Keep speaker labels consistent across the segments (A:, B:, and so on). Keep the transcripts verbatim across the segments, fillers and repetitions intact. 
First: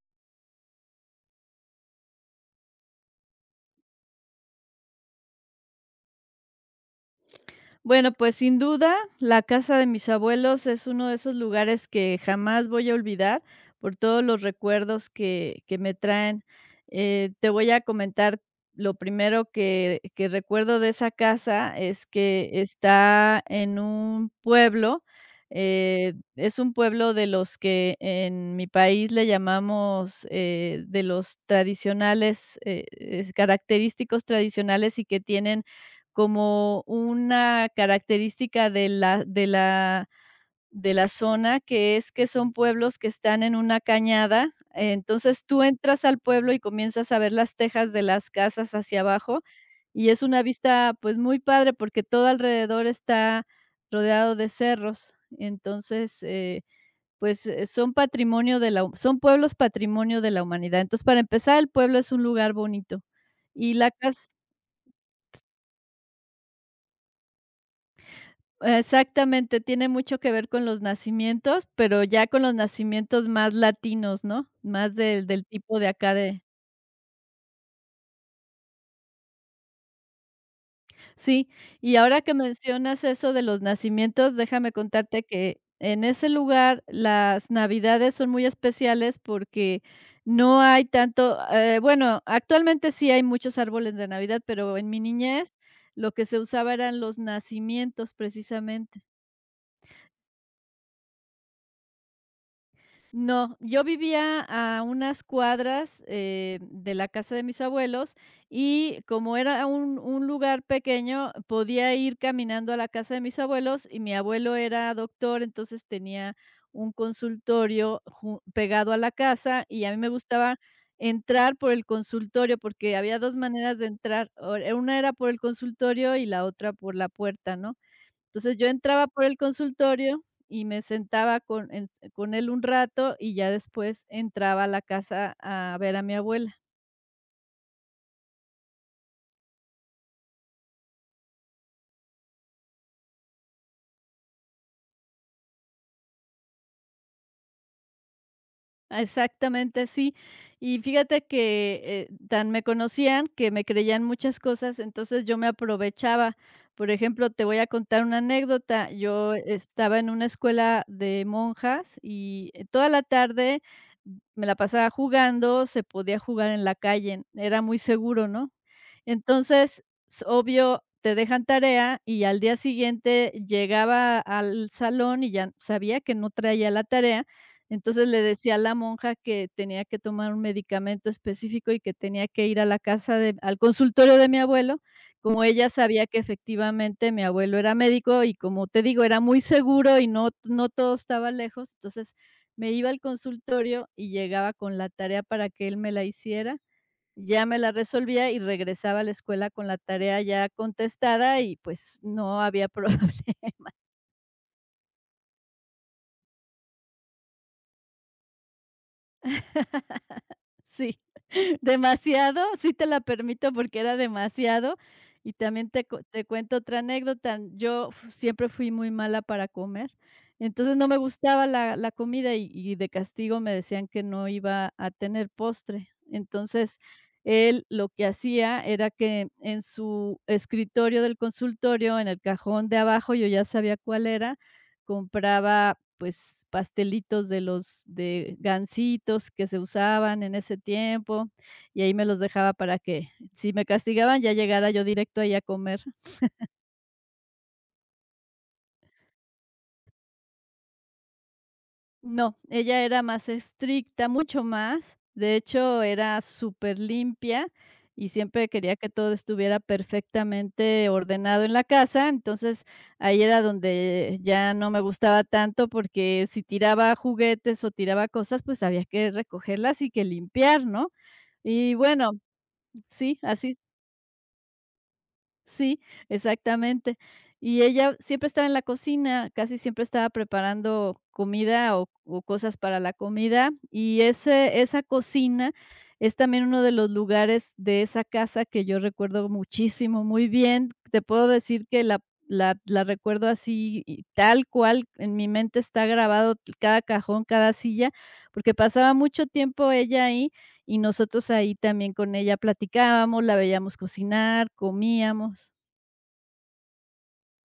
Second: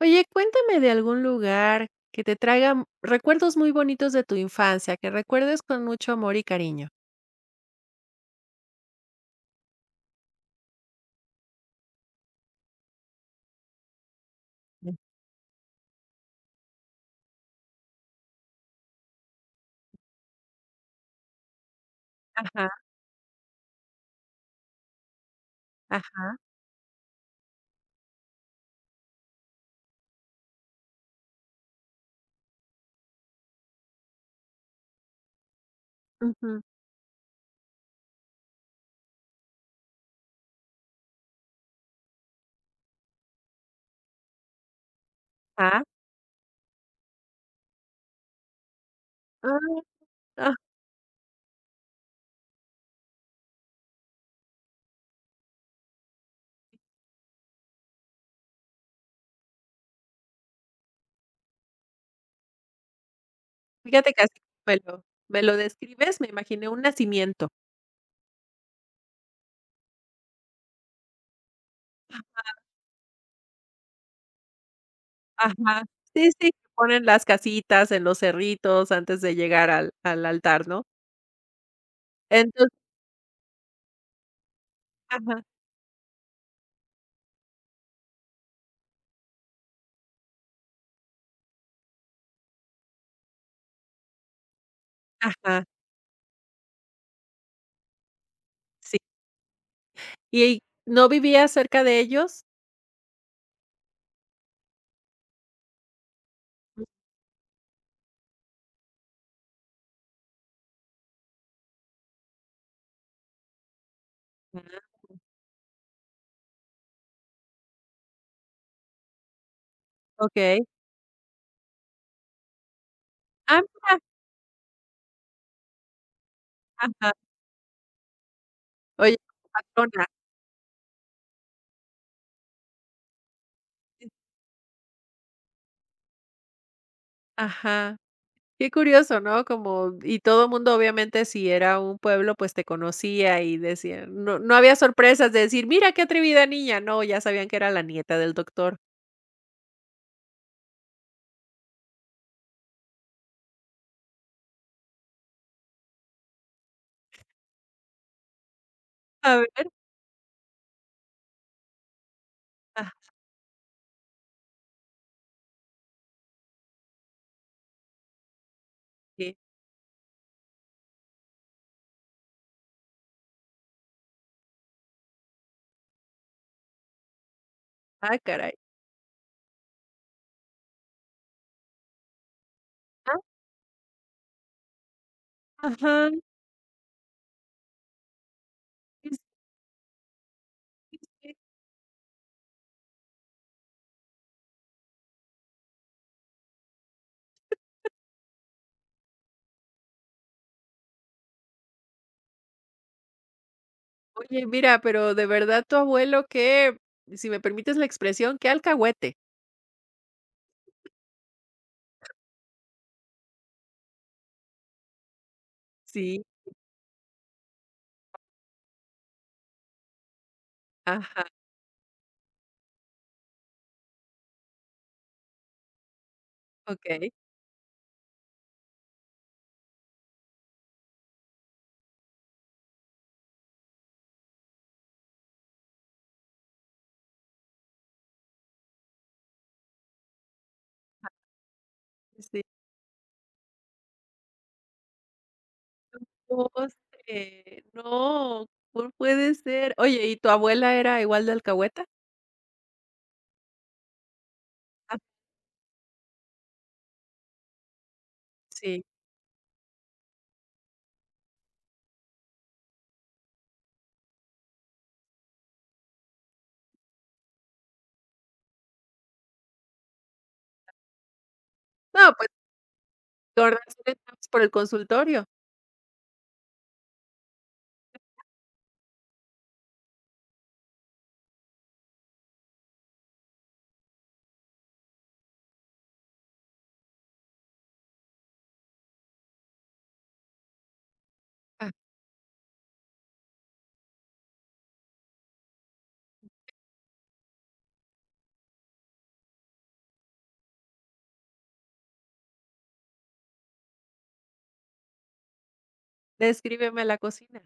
A: Oye, cuéntame de algún lugar que te traiga recuerdos muy bonitos de tu infancia, que recuerdes con mucho amor y cariño.
B: Bueno, pues sin duda, la casa de mis abuelos es uno de esos lugares que jamás voy a olvidar por todos los recuerdos que, que me traen. Eh, te voy a comentar lo primero que, que recuerdo de esa casa es que
A: Ajá,
B: está en un pueblo. Eh,
A: ajá,
B: es un pueblo de los que en mi país le llamamos eh, de los tradicionales, eh, es- característicos tradicionales y que tienen
A: ujú.
B: como una característica de la de la de la zona, que es que son pueblos que están en una cañada. Entonces, tú
A: Ah,
B: entras al pueblo y comienzas a ver las tejas de las casas hacia abajo,
A: ah,
B: y es una
A: ah,
B: vista, pues, muy padre, porque todo alrededor está rodeado de cerros. Entonces, eh, pues, eh, son patrimonio de la hu- son pueblos patrimonio de la humanidad. Entonces, para empezar, el pueblo es un lugar bonito. Y la
A: fíjate
B: casa
A: que así me lo me lo describes, me imaginé un nacimiento.
B: exactamente, tiene mucho que ver con los nacimientos, pero ya con los nacimientos más latinos, ¿no? Más del del tipo
A: Ajá.
B: de acá
A: Sí,
B: de
A: sí, que ponen las casitas en los cerritos antes de llegar al al altar, ¿no?
B: sí, y ahora que
A: Entonces
B: mencionas eso de los nacimientos, déjame contarte
A: ajá,
B: que en ese lugar las navidades son muy especiales porque no hay tanto, eh, bueno, actualmente sí hay muchos árboles de Navidad, pero en mi niñez
A: ajá,
B: lo que se usaba eran los nacimientos
A: sí.
B: precisamente.
A: ¿Y no vivías cerca de ellos?
B: No, yo vivía a unas cuadras, eh,
A: Ujú,
B: de la casa de mis abuelos y como era un un lugar pequeño, podía ir caminando a la casa de mis abuelos y mi abuelo era doctor, entonces tenía un consultorio ju pegado a la casa y a mí me gustaba
A: okey.
B: entrar por el consultorio, porque había dos
A: Ah,
B: maneras de
A: mira,
B: entrar, o una era por el consultorio y la otra por la
A: ajá.
B: puerta, ¿no? Entonces, yo entraba
A: Oye,
B: por el
A: patrona.
B: consultorio y me sentaba con en con él un rato, y ya después entraba a la casa a ver a mi abuela.
A: Ajá. Qué curioso, ¿no? Como y todo el mundo, obviamente, si era un pueblo, pues, te conocía y decía no no había sorpresas de decir: "Mira qué atrevida niña". No, ya sabían que era la nieta del doctor.
B: Exactamente, sí. Y fíjate que, eh, tan me conocían que me creían muchas cosas, entonces yo me aprovechaba. Por ejemplo, te voy a contar una anécdota. Yo
A: A ver,
B: estaba en una escuela de monjas y, eh, toda
A: ah,
B: la tarde me la pasaba jugando, se podía jugar en la calle, era muy seguro, ¿no?
A: sí.
B: Entonces, s obvio, te dejan tarea y al día siguiente llegaba al salón y ya sabía que no traía la tarea. Entonces
A: Ah,
B: le
A: caray.
B: decía a la monja que tenía que tomar un medicamento específico y que tenía que ir a la casa
A: Ah,
B: de al consultorio de mi abuelo, como ella sabía
A: ajá.
B: que efectivamente mi abuelo era médico y como te digo,
A: Sí,
B: era muy seguro y no no todo
A: sí,
B: estaba
A: sí.
B: lejos, entonces me iba al consultorio y llegaba con la tarea para que él me la hiciera, ya me la resolvía y regresaba a la escuela con la tarea ya contestada y, pues, no había problema.
A: Oye, mira, pero de verdad tu abuelo que, si me permites la expresión, qué alcahuete.
B: Sí, demasiado, sí te la permito porque era demasiado. Y también te cu
A: Sí,
B: te cuento otra anécdota. Yo fu Siempre fui muy mala para comer, entonces no me
A: ajá,
B: gustaba la la comida y y de castigo me decían que no iba a tener postre. Entonces,
A: okey.
B: él lo que hacía era que en su escritorio del consultorio, en el cajón de abajo, yo ya sabía cuál era, compraba, pues, pastelitos de los de gansitos que se usaban en ese tiempo, y ahí me los
A: Sí.
B: dejaba para que si me castigaban, ya llegara yo directo ahí a comer.
A: No sé, no, no puede ser. Oye, ¿y tu abuela era igual de alcahueta?
B: No, ella era más estricta, mucho más. De hecho, era súper limpia y siempre quería
A: Sí.
B: que todo estuviera perfectamente ordenado en la casa. Entonces, ahí era donde ya no me gustaba tanto porque si tiraba juguetes o tiraba cosas, pues había que recogerlas y que limpiar, ¿no? Y bueno,
A: No, pues,
B: sí,
A: te
B: así
A: organizas por el consultorio.
B: sí, exactamente. Y ella siempre estaba en la cocina, casi siempre estaba preparando comida o o cosas para la comida, y ese esa cocina es también uno de los lugares de esa casa que yo recuerdo muchísimo, muy bien. Te puedo decir
A: Ah,
B: que la la la recuerdo así, y tal cual, en mi mente está grabado cada cajón, cada silla, porque pasaba mucho tiempo ella ahí y nosotros ahí también con ella platicábamos, la veíamos cocinar, comíamos.
A: descríbeme la cocina,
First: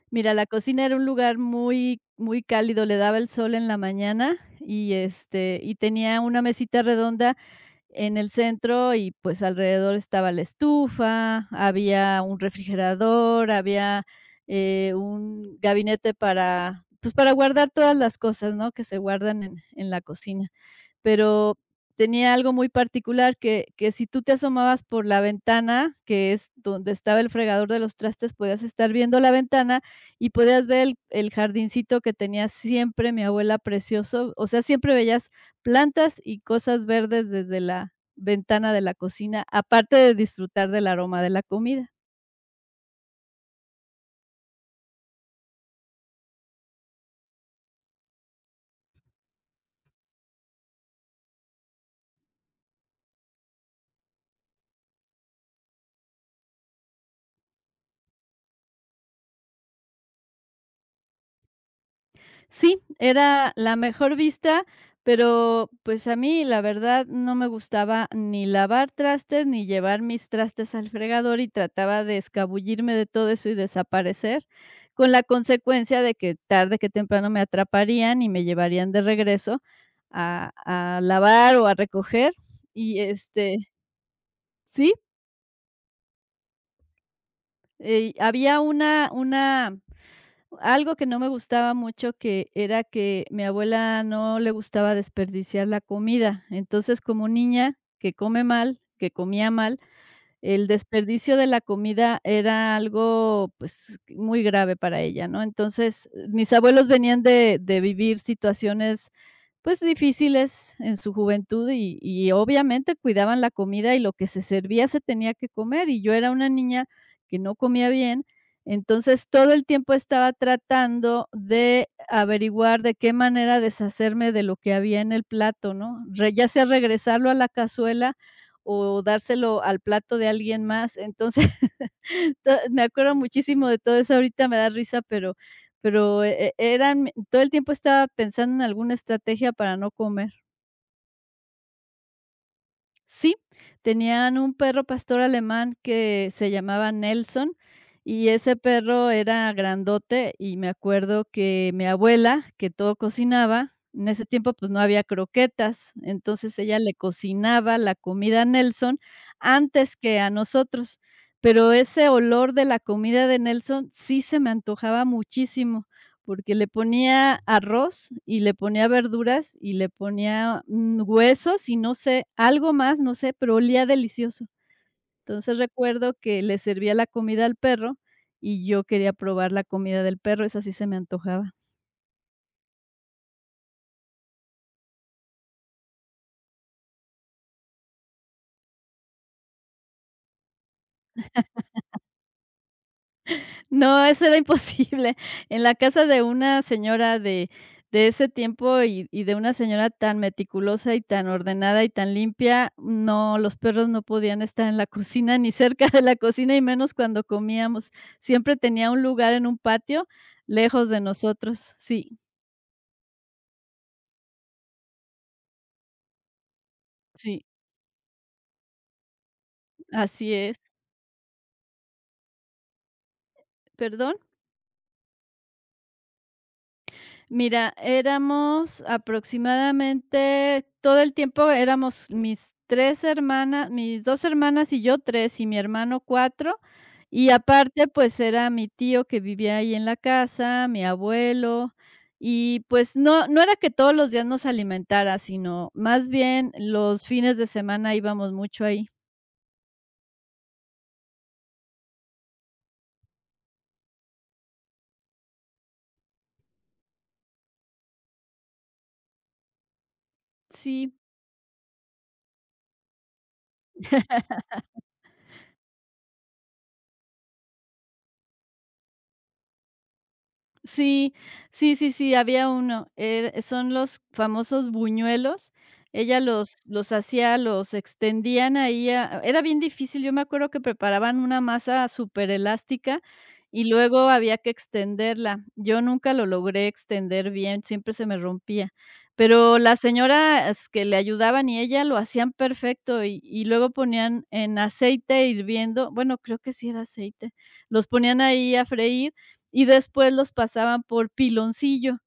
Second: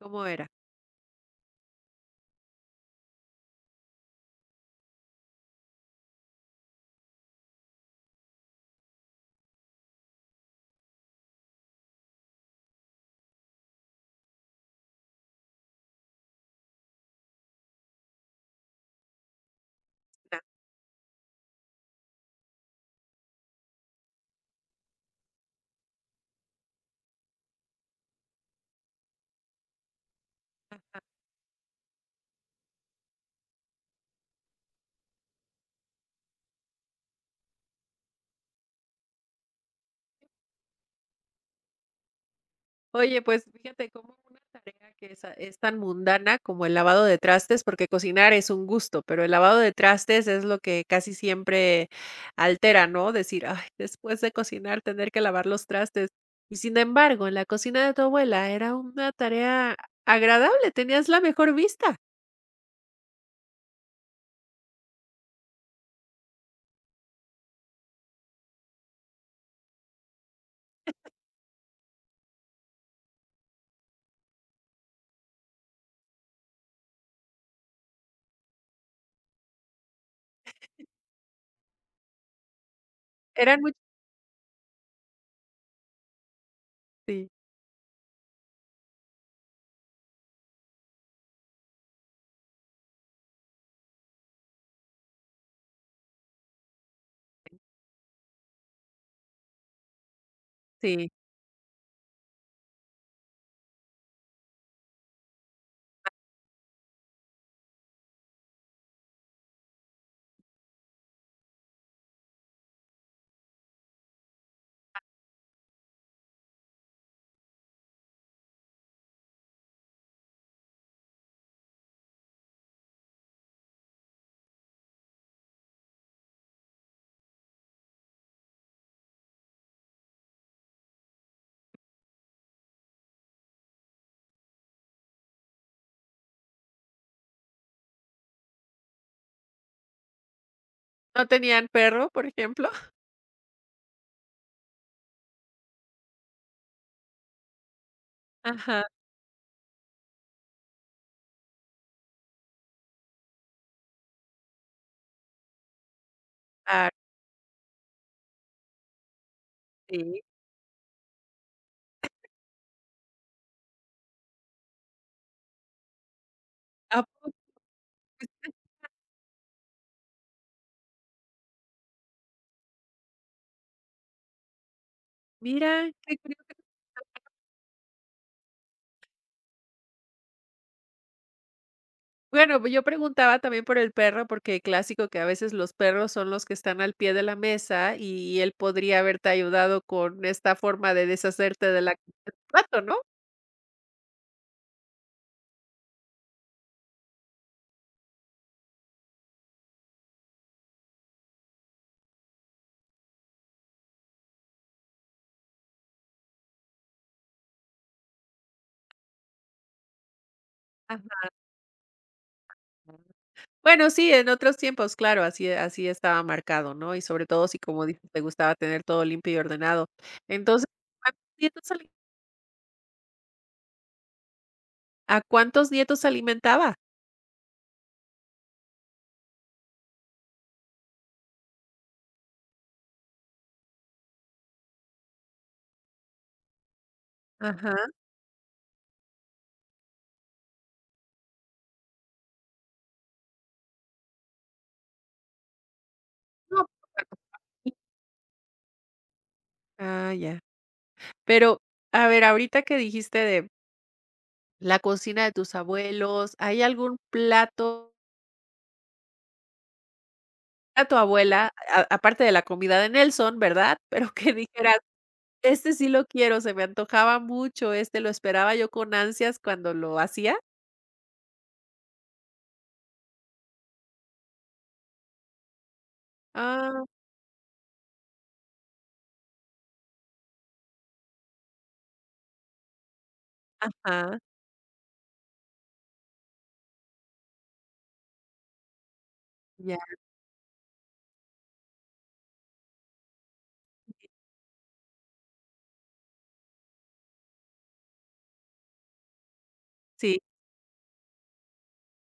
A: ¿cómo
B: Mira, la
A: era?
B: cocina era un lugar muy, muy cálido, le daba el sol en la mañana y, este, y tenía una mesita redonda en el centro y pues alrededor estaba la estufa, había un refrigerador, había eh, un gabinete para, pues para guardar todas las cosas, ¿no? Que se guardan en, en la
A: Na
B: cocina. Pero tenía algo muy particular que que si tú te asomabas por la ventana, que es donde estaba el fregador de los trastes, podías estar viendo la ventana y podías ver el el jardincito que tenía siempre mi abuela precioso, o sea, siempre veías plantas y cosas verdes desde la ventana de la cocina, aparte de disfrutar del aroma de la comida.
A: Oye, pues, fíjate cómo una tarea que es es tan mundana como el lavado de trastes, porque cocinar es un gusto, pero el lavado de trastes es lo que casi siempre altera, ¿no? Decir: "Ay, después de cocinar, tener que lavar los trastes". Y sin embargo, en la cocina de tu abuela era una tarea agradable, tenías la mejor vista.
B: Sí, era la mejor vista, pero, pues, a mí, la verdad, no me gustaba ni lavar trastes, ni llevar mis trastes al fregador, y trataba de escabullirme de todo eso y desaparecer, con la consecuencia de que tarde que temprano me atraparían y me llevarían de regreso a a lavar o a recoger. Y, este
A: Eran muy
B: sí,
A: sí,
B: eh, había una una algo que no me gustaba mucho que era que mi abuela no le gustaba desperdiciar la comida. Entonces, como niña que come mal, que comía mal, el
A: sí.
B: desperdicio de la comida era algo, pues, muy grave para ella, ¿no? Entonces, mis abuelos venían de de vivir situaciones, pues, difíciles en su juventud y y obviamente cuidaban la comida y lo que se servía se tenía que comer, y yo era una niña que no comía bien. Entonces, todo el tiempo estaba tratando de averiguar de qué manera deshacerme de lo que había en el plato, ¿no? Re Ya sea regresarlo a la cazuela o dárselo al plato de alguien más. Entonces, to me acuerdo muchísimo de todo eso, ahorita me da risa, pero pero e e eran todo el tiempo estaba pensando en alguna estrategia para no comer.
A: No tenían perro, por ejemplo.
B: Sí, tenían un perro pastor alemán que se llamaba Nelson y ese
A: Ajá.
B: perro era grandote y me acuerdo que mi abuela, que todo cocinaba, en ese tiempo pues no había croquetas, entonces ella
A: Ah,
B: le cocinaba la comida a Nelson antes que
A: sí.
B: a nosotros, pero ese olor de la comida de Nelson sí se me antojaba muchísimo porque le
A: ¿A poco?
B: ponía arroz y le ponía verduras y le ponía, mm, huesos y no sé, algo más, no sé, pero olía delicioso. Entonces,
A: Mira,
B: recuerdo
A: qué
B: que
A: curioso.
B: le servía la comida al perro y yo quería probar la comida del perro, esa sí se me antojaba.
A: Bueno, pues, yo preguntaba también por el perro, porque clásico que a veces los perros son los que están al pie de la mesa, y él podría haberte ayudado con esta forma de deshacerte de la del plato, ¿no?
B: No, eso era imposible. En la casa de una señora de de ese tiempo y y de una señora tan meticulosa y tan ordenada y tan limpia, no, los perros no podían estar en la cocina ni cerca de la cocina y menos cuando comíamos. Siempre tenía un lugar en un patio lejos de
A: Ajá.
B: nosotros. Sí,
A: Bueno, sí, en otros tiempos, claro, así así estaba marcado, ¿no? Y sobre
B: sí,
A: todo si, como dices, te gustaba tener todo limpio y ordenado.
B: así es.
A: Entonces, ¿cuántos nietos ali
B: ¿Perdón?
A: a cuántos nietos alimentaba?
B: Mira, éramos aproximadamente todo el tiempo éramos mis tres hermanas mis dos hermanas y yo, tres y mi hermano, cuatro. Y
A: Ajá.
B: aparte, pues, era mi tío que vivía ahí en la casa, mi abuelo, y, pues, no no era que todos los días nos alimentara, sino más bien
A: No, pues,
B: los fines
A: a-
B: de semana íbamos mucho ahí.
A: ah, ya. Pero, a ver, ahorita que dijiste de la cocina de tus abuelos, ¿hay algún plato a
B: Sí.
A: tu abuela, a aparte de la comida de Nelson, verdad? Pero que dijeras, este sí lo quiero, se me antojaba mucho, este lo esperaba yo con ansias cuando lo hacía.
B: Sí, sí, sí, sí, había uno, eh, son los famosos buñuelos. Ella los
A: Ajá,
B: los hacía, los extendían ahí a era bien difícil, yo me acuerdo que preparaban una masa súper elástica y luego había que extenderla. Yo nunca lo logré extender bien, siempre se me rompía, pero
A: ya,
B: las señoras que le ayudaban y ella lo hacían perfecto y y luego ponían en aceite hirviendo, bueno, creo que sí era aceite, los ponían ahí a freír y después
A: sí.
B: los pasaban por piloncillo.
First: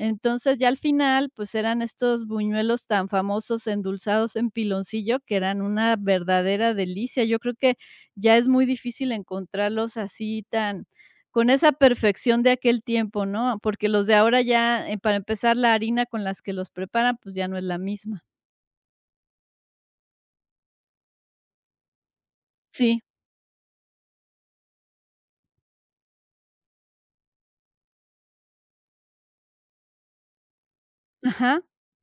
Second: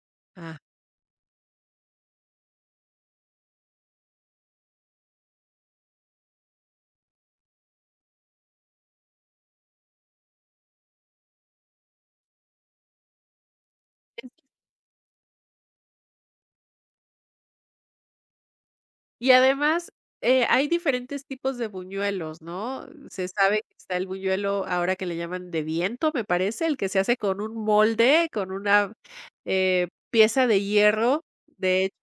B: Entonces, ya al final, pues eran estos buñuelos tan famosos endulzados en piloncillo que eran una verdadera delicia. Yo creo que ya es muy difícil encontrarlos así tan con esa perfección de aquel tiempo, ¿no? Porque los de ahora ya, eh, para empezar, la harina con las que los preparan, pues ya no es la misma.
A: Y además, eh, hay diferentes tipos de buñuelos, ¿no?
B: Sí,
A: Se sabe que está el buñuelo, ahora que le llaman de viento, me parece, el que se hace con un molde, con una eh, pieza de hierro,
B: ajá.
A: de hecho,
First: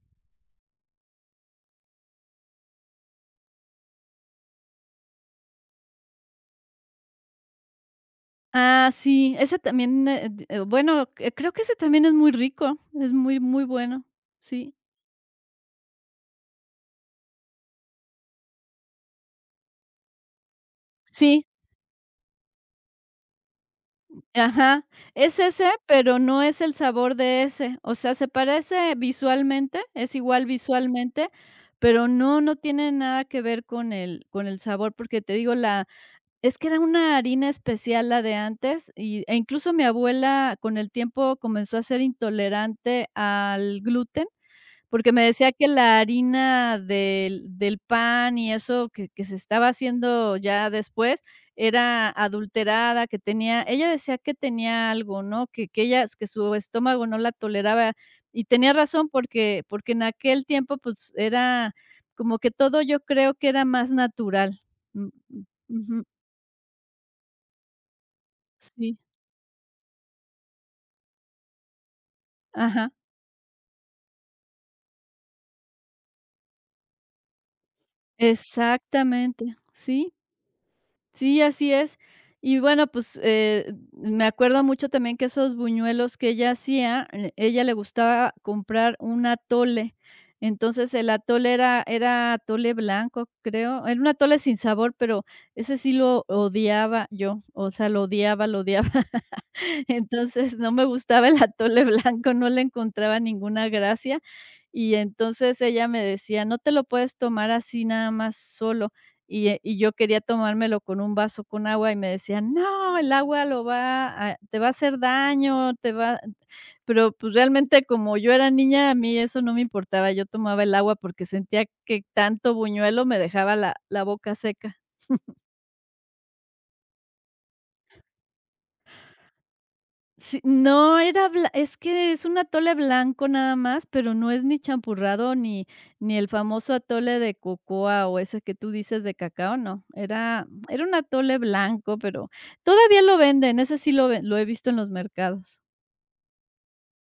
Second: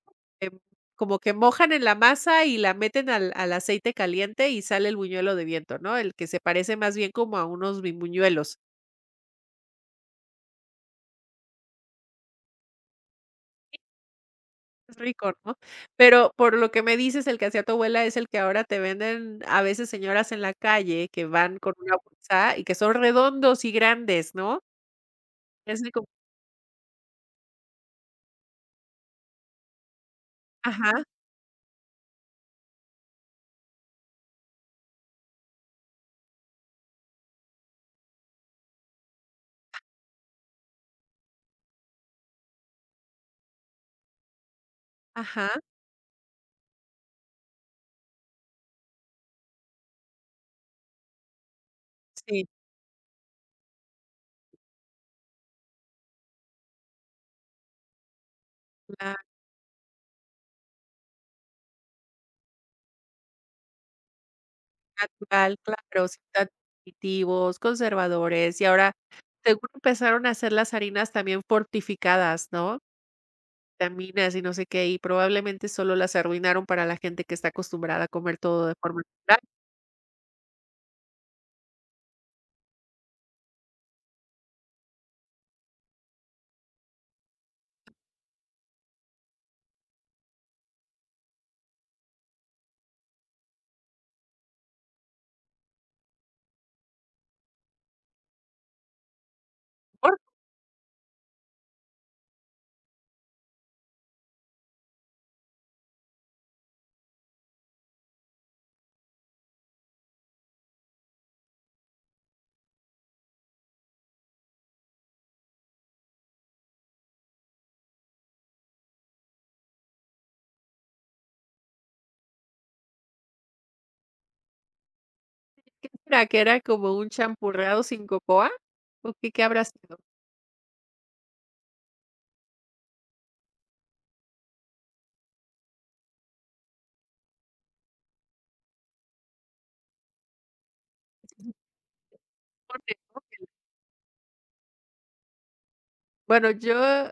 A: em, como que mojan en la masa y la meten al, al aceite caliente y sale el buñuelo de viento, ¿no? El que se parece más bien como a unos buñuelos.
B: Ah, sí, ese también, eh, d eh, bueno, eh, creo que ese también es muy rico, es muy, muy bueno. Sí,
A: Es rico, ¿no? Pero por lo que me dices, el que hacía tu abuela es el que ahora te venden a veces señoras en la calle que
B: sí.
A: van con una bolsa y que son redondos y grandes, ¿no?
B: Ajá, es ese,
A: Es de como
B: pero no es el sabor de ese, o sea, se parece visualmente, es igual
A: ajá,
B: visualmente, pero no, no tiene nada que ver con el con el sabor, porque te digo, la es que era una harina especial la de antes y e incluso mi abuela con el tiempo comenzó a ser intolerante al gluten porque me decía
A: ajá,
B: que la harina del del pan y eso que que se estaba haciendo ya después era
A: sí,
B: adulterada, que tenía ella decía que tenía algo, ¿no? Que que ella que su estómago no la toleraba, y tenía razón
A: la
B: porque porque en aquel tiempo, pues, era como que todo yo creo que era más natural. Mm,
A: natural,
B: mm, ujú,
A: claro, sin tantos aditivos, conservadores, y ahora
B: sí,
A: seguro empezaron a hacer las harinas también fortificadas, ¿no?
B: ajá,
A: Vitaminas y no sé qué, y probablemente solo las arruinaron para la gente que está acostumbrada a comer todo de forma natural,
B: exactamente, sí. Sí, así es. Y bueno, pues, eh, me acuerdo mucho también que esos buñuelos que ella hacía, eh, ella le gustaba comprar un atole. Entonces, el atole era era atole blanco, creo. Era un atole sin sabor, pero ese sí lo odiaba yo, o sea, lo odiaba, lo odiaba.
A: ¿no?
B: Entonces, no me gustaba el atole blanco, no le encontraba ninguna gracia. Y entonces ella me decía: "No te lo puedes tomar así nada más solo". Y, eh, y yo quería tomármelo con un vaso con agua y me decía: "No, el agua lo va a te va a hacer daño, te va". Pero, pues, realmente, como yo era niña, a mí eso no me importaba, yo tomaba el agua porque sentía que tanto buñuelo me dejaba la la boca seca.
A: ¿Qué será? ¿Que era como un champurrado sin cocoa? ¿O qué qué habrá sido?
B: Sí, no, era bla es que es un atole blanco nada más, pero no es ni champurrado ni ni el famoso atole de cocoa o ese que tú dices de cacao, no, era era un atole blanco, pero
A: Porque,
B: todavía lo
A: ¿no?
B: venden, ese sí lo ve lo he visto en los mercados.
A: Bueno, yo eh,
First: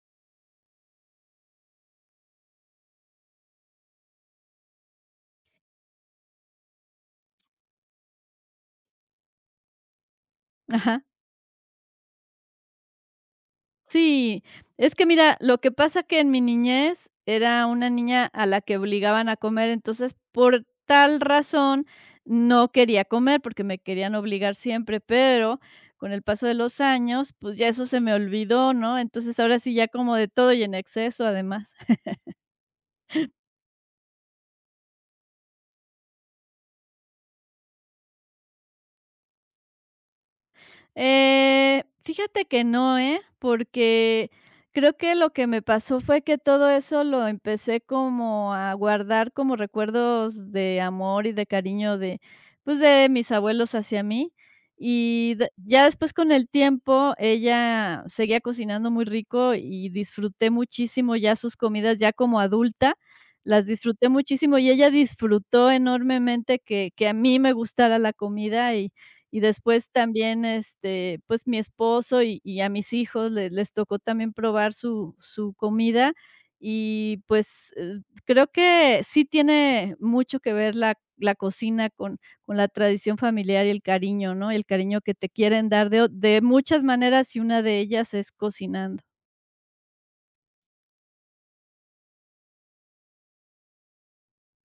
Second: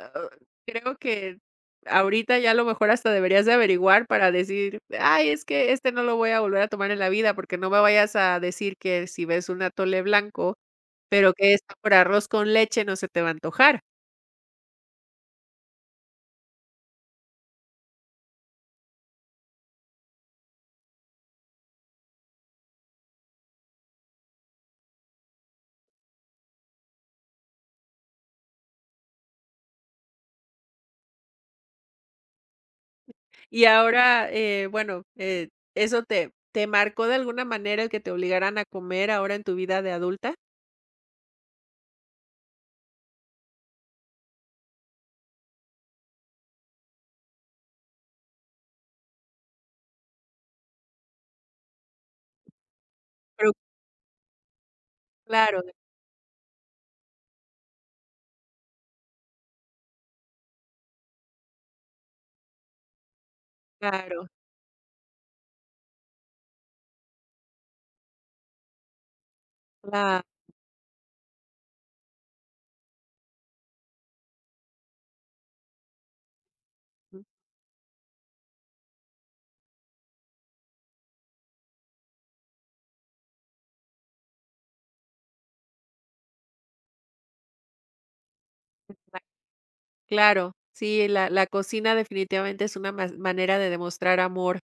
A: creo que ahorita ya a lo mejor hasta deberías de averiguar para decir: "Ay, es que este no lo voy a volver a tomar en la vida", porque no me vayas a decir que si ves un atole blanco,
B: Ajá.
A: pero que es por arroz con leche, no se te va a antojar.
B: Sí, es que mira, lo que pasa que en mi niñez era una niña a la que obligaban a comer, entonces por tal razón no quería comer porque me querían obligar siempre, pero con el paso de los años, pues ya eso se me olvidó, ¿no? Entonces ahora sí ya como de todo y en exceso además.
A: Y ahora, eh, bueno, eh, ¿eso te te marcó de alguna manera el que te obligaran a comer ahora en tu vida de adulta?
B: Eh, fíjate que no, ¿eh? Porque creo que lo que me pasó fue que todo eso lo empecé como a guardar como recuerdos de amor y de cariño de, pues, de mis
A: Pero
B: abuelos hacia mí. Y de-
A: claro,
B: ya después con el tiempo ella seguía cocinando muy rico y disfruté muchísimo ya sus comidas ya como adulta, las disfruté
A: claro,
B: muchísimo y ella disfrutó enormemente que, que a mí me gustara la comida y después
A: claro.
B: también, este, pues, mi esposo y y a mis hijos le les tocó también probar su su comida y, pues, eh, creo que sí tiene mucho que ver la la cocina con con la tradición familiar y el cariño, ¿no? El cariño que te quieren dar de o de muchas maneras, y una de ellas es cocinando.
A: Claro, sí, la la cocina definitivamente es una mas manera de demostrar amor.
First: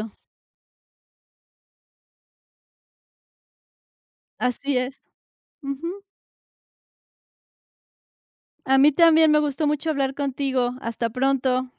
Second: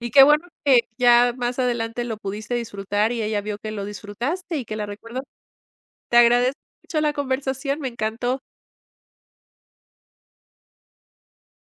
A: Y qué bueno que ya más adelante lo pudiste disfrutar y ella vio que lo disfrutaste y que
B: así
A: la
B: es.
A: recuerdas.
B: Ujú.
A: Te agradezco mucho la conversación, me encantó.
B: A mí también me gustó mucho hablar contigo. Hasta pronto.